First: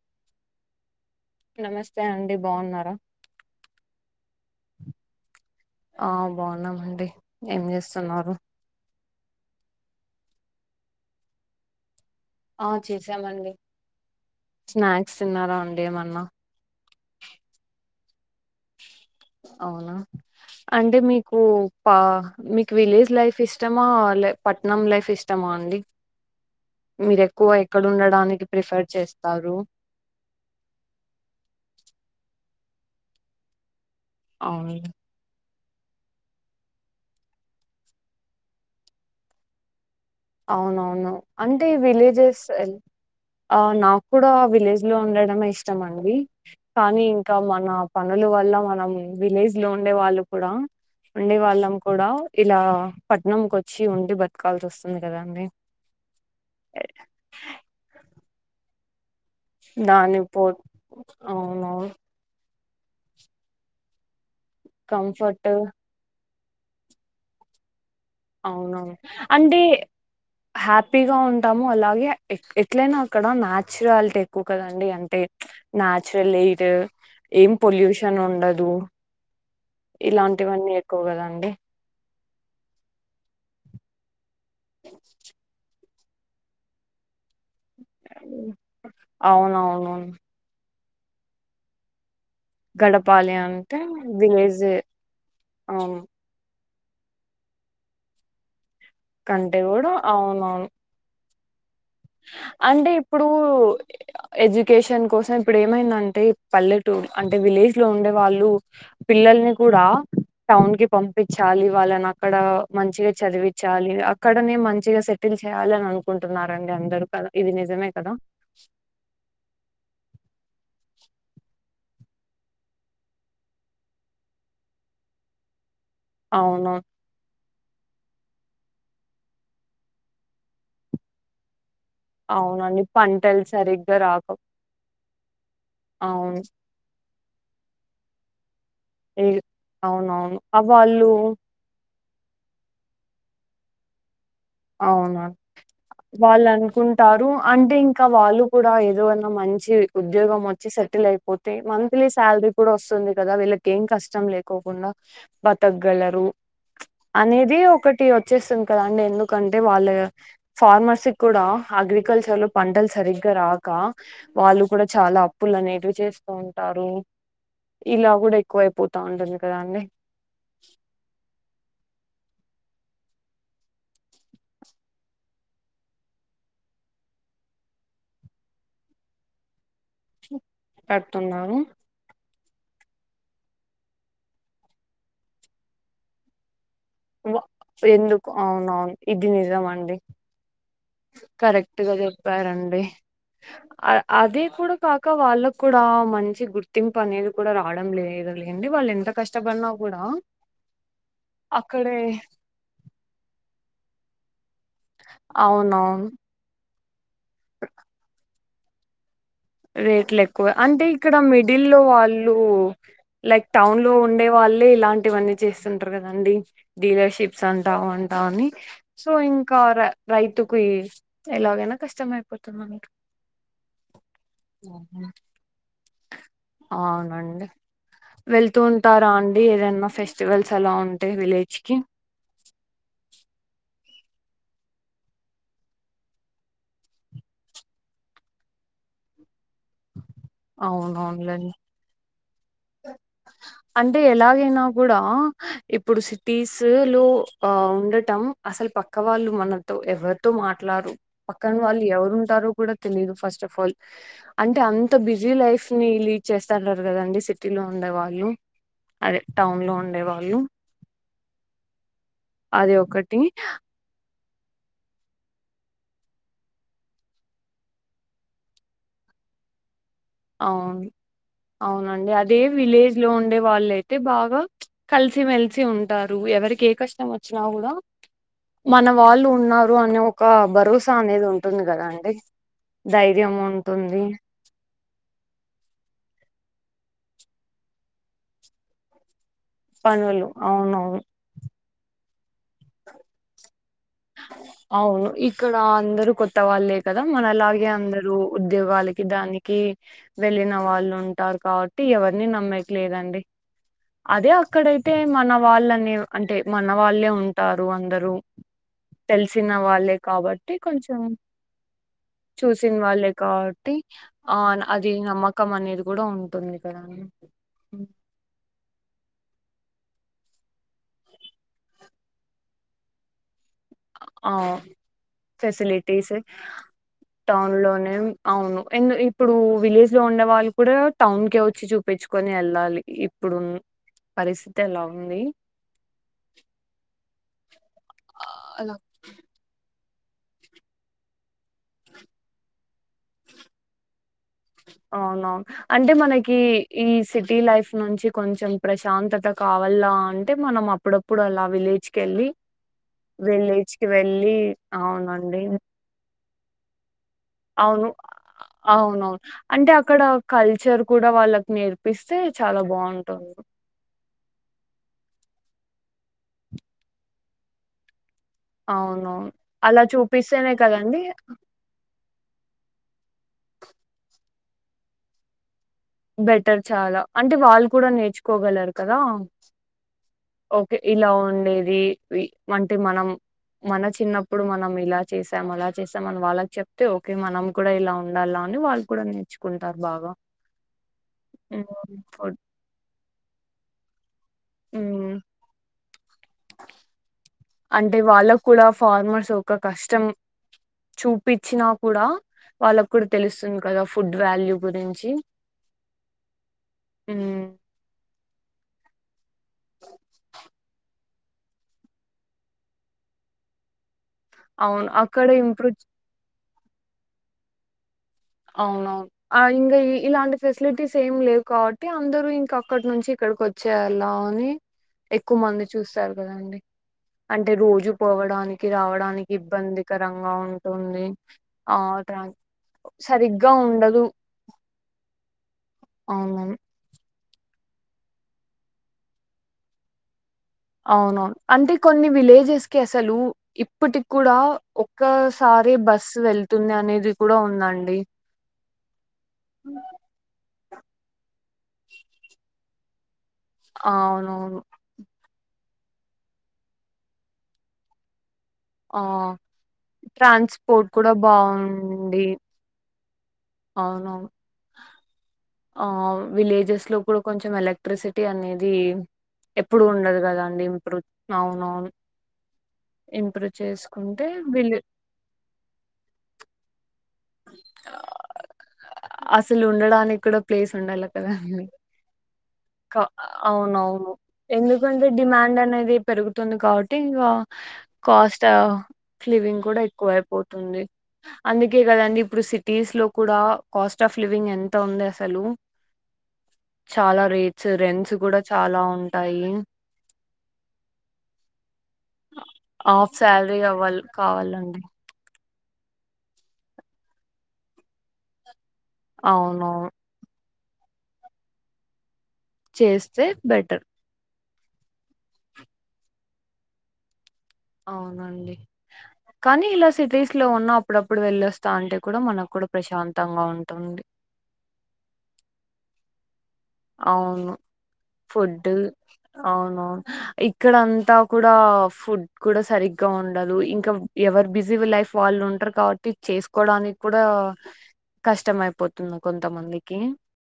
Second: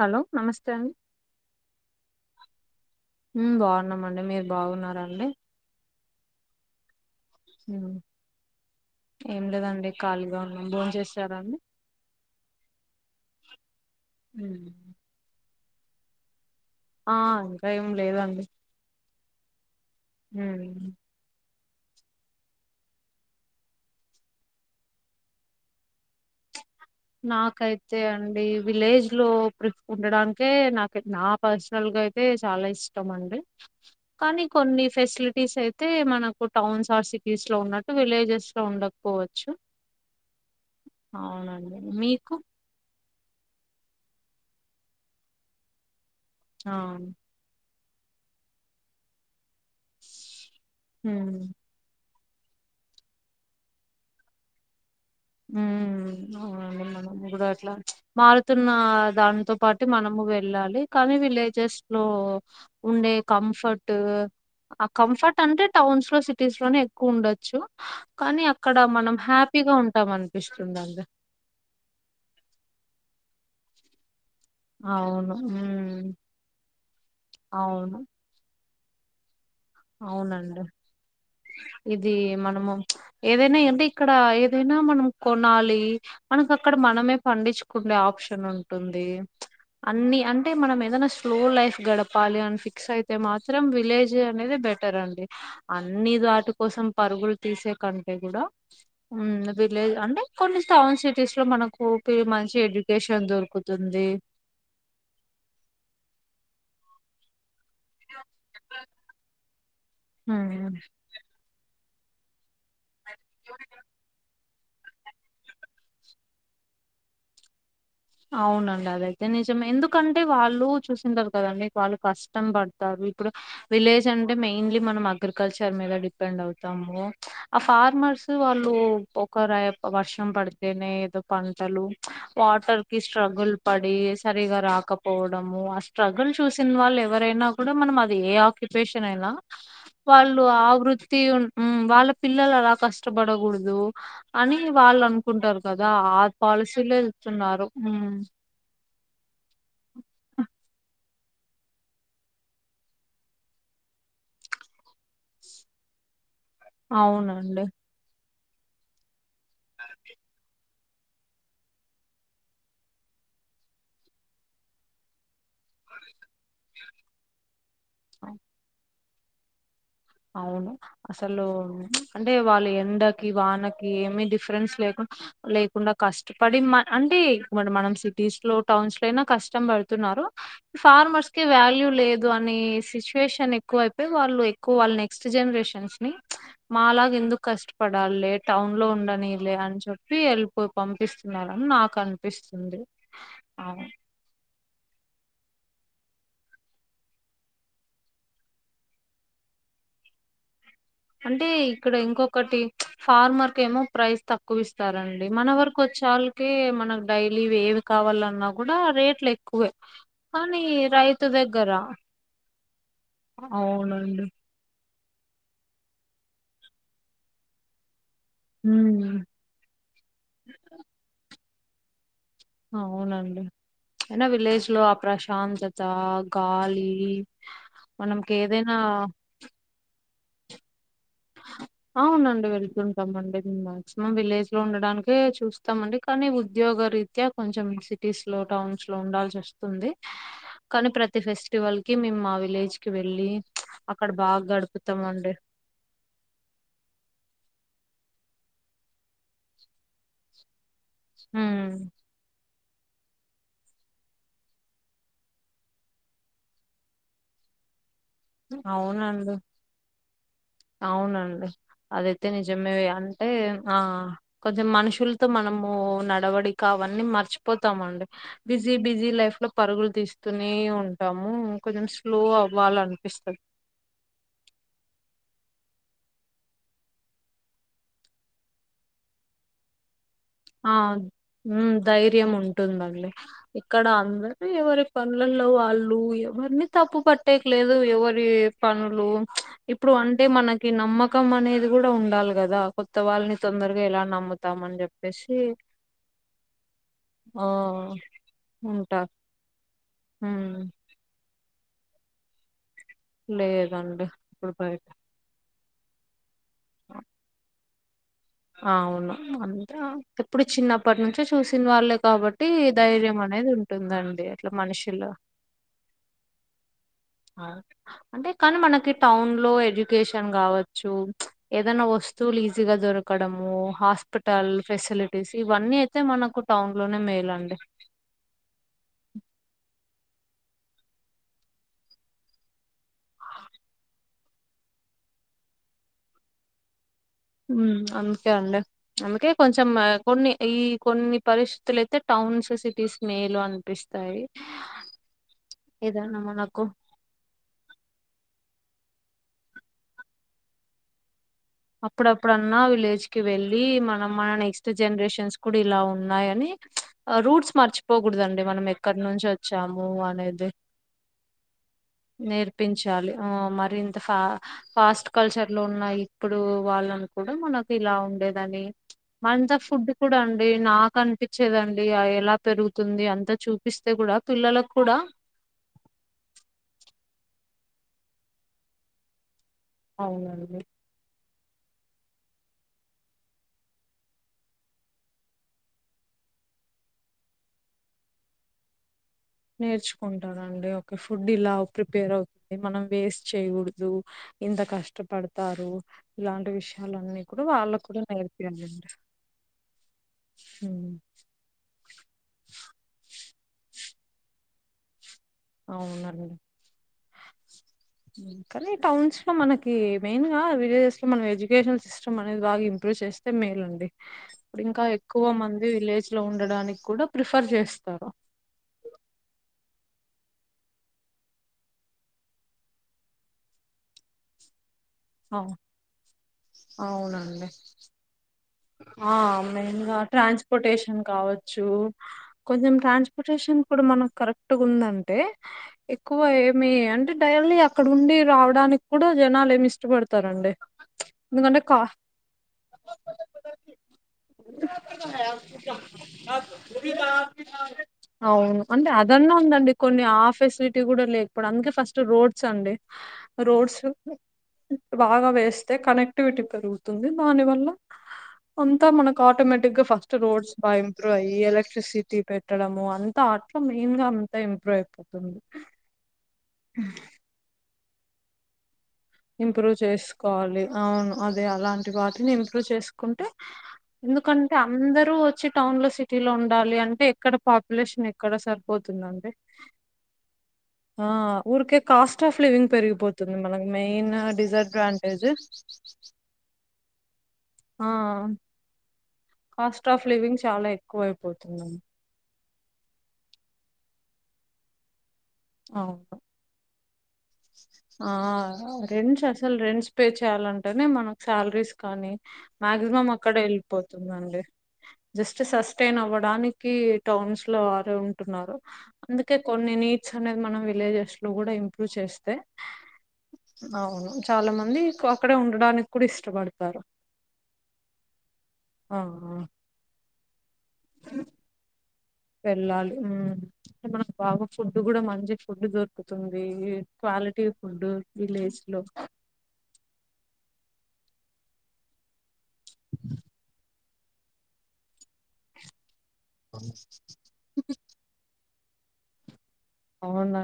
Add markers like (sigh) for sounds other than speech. Hello నమస్తే అండి నమస్తే అండి బావున్నర హ్మ్ బావున్నామండి మీరు బాగున్నార అండి అ బావున్నామండి ఏం ఉమ్ జేస్తున్నారు ఏం లేదండి ఖాళీగా ఉన్నాం భోన్ చేశారా అండి అ చేసమండి ఉమ్. స్నాక్స్ తిన్నార అం ఎమన్నా అ ఇంకా ఏం లేదండి అవున ఉమ్ అంటే మీకు పా మీక్ విలేజ్ లైఫ్ ఇష్టమా లే పట్నం లైఫ్ ఇష్టమా అండి మీరు ఎక్కువ ఎక్కడ నాకైతే అండి ఉండడానికి ప్రిఫర్ విలేజ్ లో చేస్తారు ప్రిఫ్ ఉండడానికే నాక నా పర్సనల్ గా అయితే చాల ఇష్టం అండి కానీ అవును కొన్ని ఫెసిలిటీస్ అయి తే మనకు టౌన్స్ ఆర్ సిటీస్ లో ఉన్నట్టు విలేజెస్ లో ఉండక్పోవచ్చు అవునవును అంటే ఇప్ మీకు విలేజెస్ ఎల్ ఆ నాక్ కూడా విలేజ్ లో ఉండడమే ఇష్టం అండి ఆ కానీ ఇంక మన పనులు వల్ల మనం విలేజ్ లో ఉండే వాళ్ళు కుడా ఉండే ఉమ్ వాళ్ళం కుడా ఇలా పట్నం కొచ్చి ఉండి బత్కాల్స్ ఒస్ ఊ (unintelligible) ఇబ్బుడు ఎట్ల మారుతున్నా దాంతో పాటు దాని మనము పో వెళ్ళాలి కానీ విలేజెస్ అవునవును లో ఉండే కంఫర్టు ఆ కంఫర్ట్ అంటే టౌన్స్ లో సిట్ టీస్ లోనే ఎక్కువ్ ఉండచ్చు కానీ అక్కడ అవునవును మనం అంటే హ్యాపీగా ఉన్ హ్యాపీగా ఉంటాము అలాగే ఏ ఎట్లైనా అక్కడ ఆ న్యాచ్రాల్టీ కు కదండి అంటే అవును ఉమ్ న్యాచురల్ ఎయిట్ ఏం అవును పొల్యూషన్ ఉండదు ఇలాంటి వన్నీ ఎక్కువ కదా అండి దీ మనము ఏదైన అంటే ఇక్కడ ఏదైనా మనం కొనాలి మనక్ అక్కడ మనమే పండించ్కుండే ఆప్షన్ ఉంటుంది అవునవును అన్ని అంటే మనం ఎక్ ఏదన్న స్లో లైఫ్ గడప్ పాలి అన్ ఫిక్స్ అయితే గడపాలి మాత్రం అంటే విలేజే అనెదే విలేజ్ బెటర్ అండి అవును అన్ని దాటుక్ కోసం పరుగులు తీసే కంటే గుడా ఉమ్ కంటే కూడా విలేజ్ అంటే కొన్ని అవునవును స్టావ్న్ సిట్ టీస్లో మనక్ అంటే ఇప్పుడూ ఎడ్యుకేషన్ కోసం ఇప్పుడు ఏమైంది అంటే పల్లెటూర్ అంటే విలేజ్ ట్లో ఉండె వాళ్ళు పిల్లల్ని కూడా ఉమ్ టౌన్ కి పొంపిచాలి వాళ్ళన్ అక్కడా మంచిగ చదివిచ్చాలి అక్కడ్ కానీ మంచిగ సెటిల్ చేయాలని అనుకుంటున్నారండి అంతే డు ఇది నిజమే కదా అవునండి అదైతే నిజమె ఎందుకంటే వాళ్ళు నువ్వు చూసిన తరువాత వాళ్ళు కష్టం పడారు ఇప్పుడు విలేజ్ అంటే మెయిన్లీ మ అగ్రికల్చర్ ర్ మీద డిపెండ్ అవును అవుతాము ఆ ఫార్మర్స్ వాళ్ళు ఒక రె వర్షం పడితేనే ఏదో పంటలు అవునండి ఇ పంటలు స్ట్రగుల్ పడి సరిగ్గా రాక సరిగా రాకపోవడము ఆ స్ట్రగుల్ అవును చూసిన వాళ్ళు ఎవరైనా కూడా మనం అది ఏ ఆకిట్ రెషన్ అయినా ఈ- అవునవును వాళ్ళు ఆ వాళ్ళు వృత్తి ఉ వాళ్ళ పిల్లలు అలా కష్ట కష్ట బడగుడదు అని వాళ్ళు అవునా అనుకుంటారు కదా ఆ వాళ్ళు పాలసీలే అనుకుంటారు ఎల్తున్నారు అంటే ఇంకా వాళ్ళు కూడా ఏదు వన్న మంచి ఉద్యోంచి సెటిలయిపో అే మంత్లీ శాలరీ కూడా వస్తుంది కదా వీళ్ళకి ఏం కష్టం లేకోకుండా బతకగలరు అనేది అవునండి ఒకటి వ చ్చేసాం కదాండి ఎందుకు కంటే వాళ్ళ ఫార్మర్సీ కూడా అగ్రికల్చర్ లో పంటలు సరిగ్గా రాక వాళ్ళు కూడా చాలా అప్పులనేవి చేస్తూ ఉంటారు ఇలా కూడా అవ్- ఎక్కువ అయిపోతు గా ఉంటుంది కదా అండి అవును అసలు అంటే వాళ్ళు ఎండకి వానకి ఏమి డిఫరెన్స్ లేకు లేకుండా కష్టపడి అంటే మనం సిటీస్ లో టౌన్స్ లో అయినా కష్టం పడ తున్నారు ఫార్మర్స్ కి కడుతున్నారు వాల్యూ లేదు ద్దు అని సిచ్యుయేషన్ ఎక్కువ అయిపోయి వాళ్ళు వాళ్నెక్స్ట్ జనరేషన్స్ ని మాలాగ ఎందుకు వ- ఎందుకు కష్టపడాల్లే టౌన్ లో అవునవును ఉండనిలే అని చెప్పి వెళ్ళిపో కరెక్ట్గా చెప్పారండి అవును. అదే కూడా కాక వాళ్ళకు కూడా మంచి గుర్తింపు అనేది కూడా రావడం లేదు లేండి వాళ్ళు ఎంత కష్టపడినా కూడా అంటే ఇక్కడ అక్కడే ఇంకొకటి ఫార్మర్కి ఏమో ప్రైస్ తక్కు క్కువవిస్తారండి మన వరకు వచ్చే అవునవును వాళ్ళకిే మన డైలీవి ఏవీ కావాలన్నా కూడా రేట్లై రేట్లు ఎక్కువ అంటే ఇక్కడ మిడిల్ దగ్గర లో వాళ్ళు లైక్ టౌన్ లో అవునండి ఉండే వాళ్ళే ఇలాన్ టి ఇవన్నీ చేస్తుంటారు కదండి డీలర్షిప్స్ అంటా అని సో ఉమ్ ఇంకా ర రైతుకి ఎలాగైనా కష్టమే అవునండి అయ్నా విలేజ్ లో ఆ ప్రశాంతత గాలి అవునండి మనమ్ వెళ్తూ కేదైనా ఉంటారా అండి ఏదైనా ఫెస్టివల్స్ అలా ఉంటె విలేజ్ కి అవునండి వెళ్తుంటామ్ అండిమా మం విలేజ్ లో ఉండడానికే చూస్తామండి కానీ ఉద్యోగ రీత్యా కొంచెం సిటీస్ లో టౌన్స్ లో ఉండాల్సి వస్తుంది ఉంది కానీ ప్రతి అవునవునులేండి ఫెస్టివల్ కి మేమ్ మావి అంటే ఎలాగైనా కూడా గడుపుతామండి ఇప్పుడు సిటీస్ సు లు ఆ ఉండటం అసలు పక్క వాళ్ళు మనతో ఎవరితో మాట్ ట్లారు పక్కన ఉమ్ వాళ్ళు ఎవరు ఉంటారు కూడా తెలిదు ఫస్ట్ ఆఫ్ ఆల్ అంటే అంత బిజీ లైఫ్ ని లీడ్ చేస్తంటారు కదండి సిట్ టీలో ఉండేవారు అవునండి వాళ్ళు అవునండి అదైతే అది నిజమేవి ఒకటి అంటే ఆ కొంచెం మనుషుల్తో మనము నడవడిక అవన్నీ మర్చిపోతామండి బిజీ బిజీ లైఫ్ లో పరుగులు ఇస్తూనే అవును ఉంటాము కొంచెం అవునండి స్లో అదే అవ్వాలన్ విలేజ్ లో ఉండే వాళ్ అయితే బాగా కలిప్ ల్సి మెల్సి ఉంటారు ఎవరికి ఏ కష్టం వచ్చినా కూడా మన వాళ్ళు ఉన్నారు అనే ఒక్ ఆ ఉమ్ ధైర్యం ఉంటుంది అండీ ధైర్యం ఇక్కడ ఉంటుంది అందరి ఎవరీ పనులల్లో వాళ్ళు ఎవరిని తప్పు పట్టేకి లేదు ఎవరి పనులు ఇప్పుడు అంటే పనులు మనకి అవునవును నమ్మకం అనేది కూడా ఉండాలి కదా కొత్త వాళ్ళని తొందర్ గా ఎలా నమ్ముతామని చెప్ అవును ఇక్కడ అందరు కొత్త వాళ్ళే కదా మన ఆ లాగే అందరు ఉద్యోగాలకి ఉంటారు దానికి ఉమ్ వెళ్ళిన వాళ్ళు ఉం టారు కాబట్టి ఎవరిని నమ్మే క్ లేదండి లేదండి అదే ఇప్పుడు బయట అక్కడైతే మన వాళ్ళన్ నీవు అంటే మన వాళ్ళే ఉంటార్ ఉ అందరూ ఆ, అవును తెలిసిన అంతా వాళ్ళే ఇప్పుడు కాబట్టి కొంచెం చిన్నప్పటి నుంచే చూసిన వాళ్ళే కాబట్టి చూసిన వాళ్ళే ధైర్యం అనేది కాబట్టి ఉంటుందండి ఆ అట్లా అది మనుషులు నమ్మకం అనేది కూడా ఉంటుంది. కదండి అంటే కానీ మనకి టౌన్ లో ఎడ్యుకేషన్ కావచ్చు ఏదైనా వస్తువులు ఈజీ గా దొరకడం. ఇవన్నీ అయితే ఫెసిలిటీస్ మనకు టౌన్ లోనే టౌన్ మేలండి లోనే అవును ఇప్పుడు విలేజ్. లో ఉండే వాళ్ళు కూడా టౌన్ కె వచ్చి చూపించుకొని వెళ్ళాలి. ఇప్పుడు పరిస్థితి ఎలా ఉంది ఆ, అందుకే అండి అలా అందుకే కొంచెం కొన్ని ఈ కొన్ని పరిస్థితులు అయితే టౌన్స్ సిటీస్ మేలు అనిపిస్తాయి. అవునవు అంటే ఏదైనా మనకి మనకు ఈ సిటీ లైఫ్ నుంచి కొంచెం ప్రశాంతత కావాల అంటే మనం అప్పుడ అప్పుడప్పుడన్నా విలేజ్ కి వెళ్ళి విలేజ్ కి మనం మన వెళ్ళి నెక్స్ట్ జనరేషన్స్ అవునండి కూడా ఇలా ఉన్నాయని. (unintelligible) రూట్స్ అవును మర్చిపోకూడదండి మనం ఎక్కడి అవునవును నుంచి అంటే వచ్చాము అక్కడ అనేది కల్చర్ కూడా వాళ్ళకి నేర్పిస్తే చాలా నేర్పించాలి బాగుంటుంది మరి ఇంత ఫ ఫాస్ట్ కల్చర్లోనయీ. ఇప్పుడు వాళ్ళని కూడా మనకు ఇలా ఉండేది అని అవునవును మంతా అలా ఫుడ్ కూడా అండి చూపిస్తేనే నాకు కదండి అనిపించేదండి ఎలా పెరుగుతు. తుంది అంతా చూపిస్తే కూడా పిల్లలక కూడా బెటర్ చాలా అంటే వాళ్ళు కూడా నేర్చుకోగలరు కదా. అవునండి ఓకే ఇలా ఉం ది అంటే మనం మన చిన్నప్పుడు మనం ఇలా చేసాం అలా చేసాం మన వాళ్ళకి చెప్తే ఓకే మనం కూడా ఇలా ఉండాలా అని వాళ్ళు కూడా నేర్. నేర్చుకుంటారండి ఓకే ఫుడ్ ఇలా హ్మ్. ప్రిపేర్ ఫుడ్ అవుతుంది మనం వేస్ట్ చేయ్యకూడదు. జూ ఇంత హ్మ్. కష్టపడతారు ఇలాంటి విషయాలన్నీ కూడా వాళ్ళ అంటే కూడా వాళ్ళకి కూడా నేర్పయాలండి. ఫార్మర్స్ ఒక కష్టం చూపిచ్చినా ఉం కదా ఫుడ్ వాల్యూ గురించి అవునండి ఉ కానీ టౌన్స్ లో మనకి మెయిన్ గా విలేజెస్ లో మన ఎడ్యుకేషన్ సిస్టమ్ అనేది బాగా ఇంప్రూవ్ చేస్తే మేల్ అండి. ఇంకా అవును. ఎక్కువ అక్కడ మంది ఇంప్రూవ్ విలేజ్ లో ఉండడానికి. కూడా ప్రిఫర్ చేస్తారూ అవునవును ఇంకా ఇలాంటి ఫెసిలిటీస్ ఏం లేవు కాబట్టి అందరుూ ఇంకా అక్కడి నుంచి ఇక్కడికి వచ్చేళ్లా అని. ఎక్కువ అవును మంది చూస్తారు కదాండి అవునండి అంటే రోజు పోవడానికి. ఆ రావడానికి మెయిన్ గా ఇబ్బందికరంగా ట్రాన్స్పోర్టేషన్ ఉంటుంది. కావచ్చు ఆ! ట్రాన్ కొంచెం సరిగ్గా టేషన్ కూడా ఉండదు. మన కరెక్ట్ ఉందంటే ఎక్కువ అవునవును. ఏమి అంటే డైలీ అక్కడ ఉండి రావడానికి కూడా జనాలు ఏమి ఇష్టపడతారండి. అవునవును ఎందుకంటే అంటే కా కొన్ని విలేజెస్ కి అసలు ఇప్పటి కూడా ఒక్కసారి బస్సు వెళ్తుంది అనేది కూడా ఉందండి. ను అంటే అద్ అదన్న ఉందండి కొన్ని ఆ ఫెసిలిటీ కూడా లేదు. ఇప్పుడు అందుకే ఫస్ట్ రోడ్స్ అండి. రోడ్స్ అవునవును. బాగా వేస్ ఏస్తే కనెక్టివిటీ పెరుగుతుంది దాని వల్ల అంతా ఆ! మనకు ఆటోమేటిక్ గా ఫస్ట్ రోడ్స్ బాగా ట్రాన్స్‌పోర్ట్ కూడా ఇంప్రూవ్ అయి ఎలక్ట్రిసిటీ బావుంది. పెట్టడము అంతా మెయిన్ గా అంతా ఇంప్రూవ్ అయిపోతుంది. అవ్ విలేజెస్ లో కూడా కొంచెం ఎలక్ ట్రిసిటీ అనేది ఇంప్రూవ్ ఎప్పుడు ఉండదు కదండి చేసుకోవాలి ఇంప్రూవ్ అవును అదే అవునవును అలాంటి వాటిని ఇంప్రూవ్ చేసుకుంటే, ఇంప్రూవ్ చేసుకుంటే ఎందుకంటే వీళ్ళు అందరూ వచ్చి టౌన్ లో సిటీ లో ఉండాలి అంటే ఇక్కడ పాపులేషన్ ఎక్కడ సరిపోతుందండి. అసలు ఉండడానికి కూడా ప్లేస్ ఉండాలి ఆ కదండి ఊరికే కాస్ట్ ఆఫ్ లివింగ్ కా పెరిగిపోతుంది మనం ఎందుకంటే డిమాండ్ అనేది పెరుగుతుంది కాబట్టి ఇంగా ఆ కాస్టా లివింగ్ కూడా కాస్ట్ ఆఫ్ ఎక్కువ లివింగ్ చాలా అయిపోతుంది ఎక్కువ అయిపోతుందండి అందుకే కదండి ఇప్పుడు సిటీస్ లో కూడా కాస్ట్ ఆఫ్ లివింగ్ ఎంత ఉంది అస అవును రేట్స్ ఆ రెంట్స్ కూడా చాలా రెంట్స్ ఉంటాయి అసలు రెంట్స్ పే చేయాలంటేనే మనకు సాలరీస్ కానీ మాక్సిమం హాఫ్ అక్కడే శాలరీ అవ్వాలి వెళ్ళిపోతుందండి. కావాలండి జస్ట్ జస్ట్ సస్టైన్ అవ్వడానికి టౌన్స్ లో వారు ఉంటున్నారు. అందుకే కొన్ని అవునవును నిట్ అనేది మనం విలేజెస్ లో కూడా ఇంప్రూవ్ చేస్ చేస్తే బెటర్ చాలా మంది అక్కడే ఉండడానికి కూడా ఇష్టపడతారు. అవునండి ఆ కానీ ఇలా సిటీస్ లో ఉన్న అప్పుడప్పుడు వెళ్ళోస్తాంటే వెళ్ళాలి ఉమ్ అంటే మనం బాగా ఫుడ్ కూడా మంచి ఫుడ్ దొరు కుతుం అవును విలేజ్ ఫుడ్ లో అవునవును ఇక్కడం అంతా కూడా ఫుడ్ కూడా సరిగ్గా ఉండదు ఇంకా ఎవరు బిజీ లైఫ్ వాళ్ళు ఉంటరు కాబ ట్టి చేసుకోవడానికి కూడా కష్టం అయిపో పొతుంది కొం కొంతమందికి అవును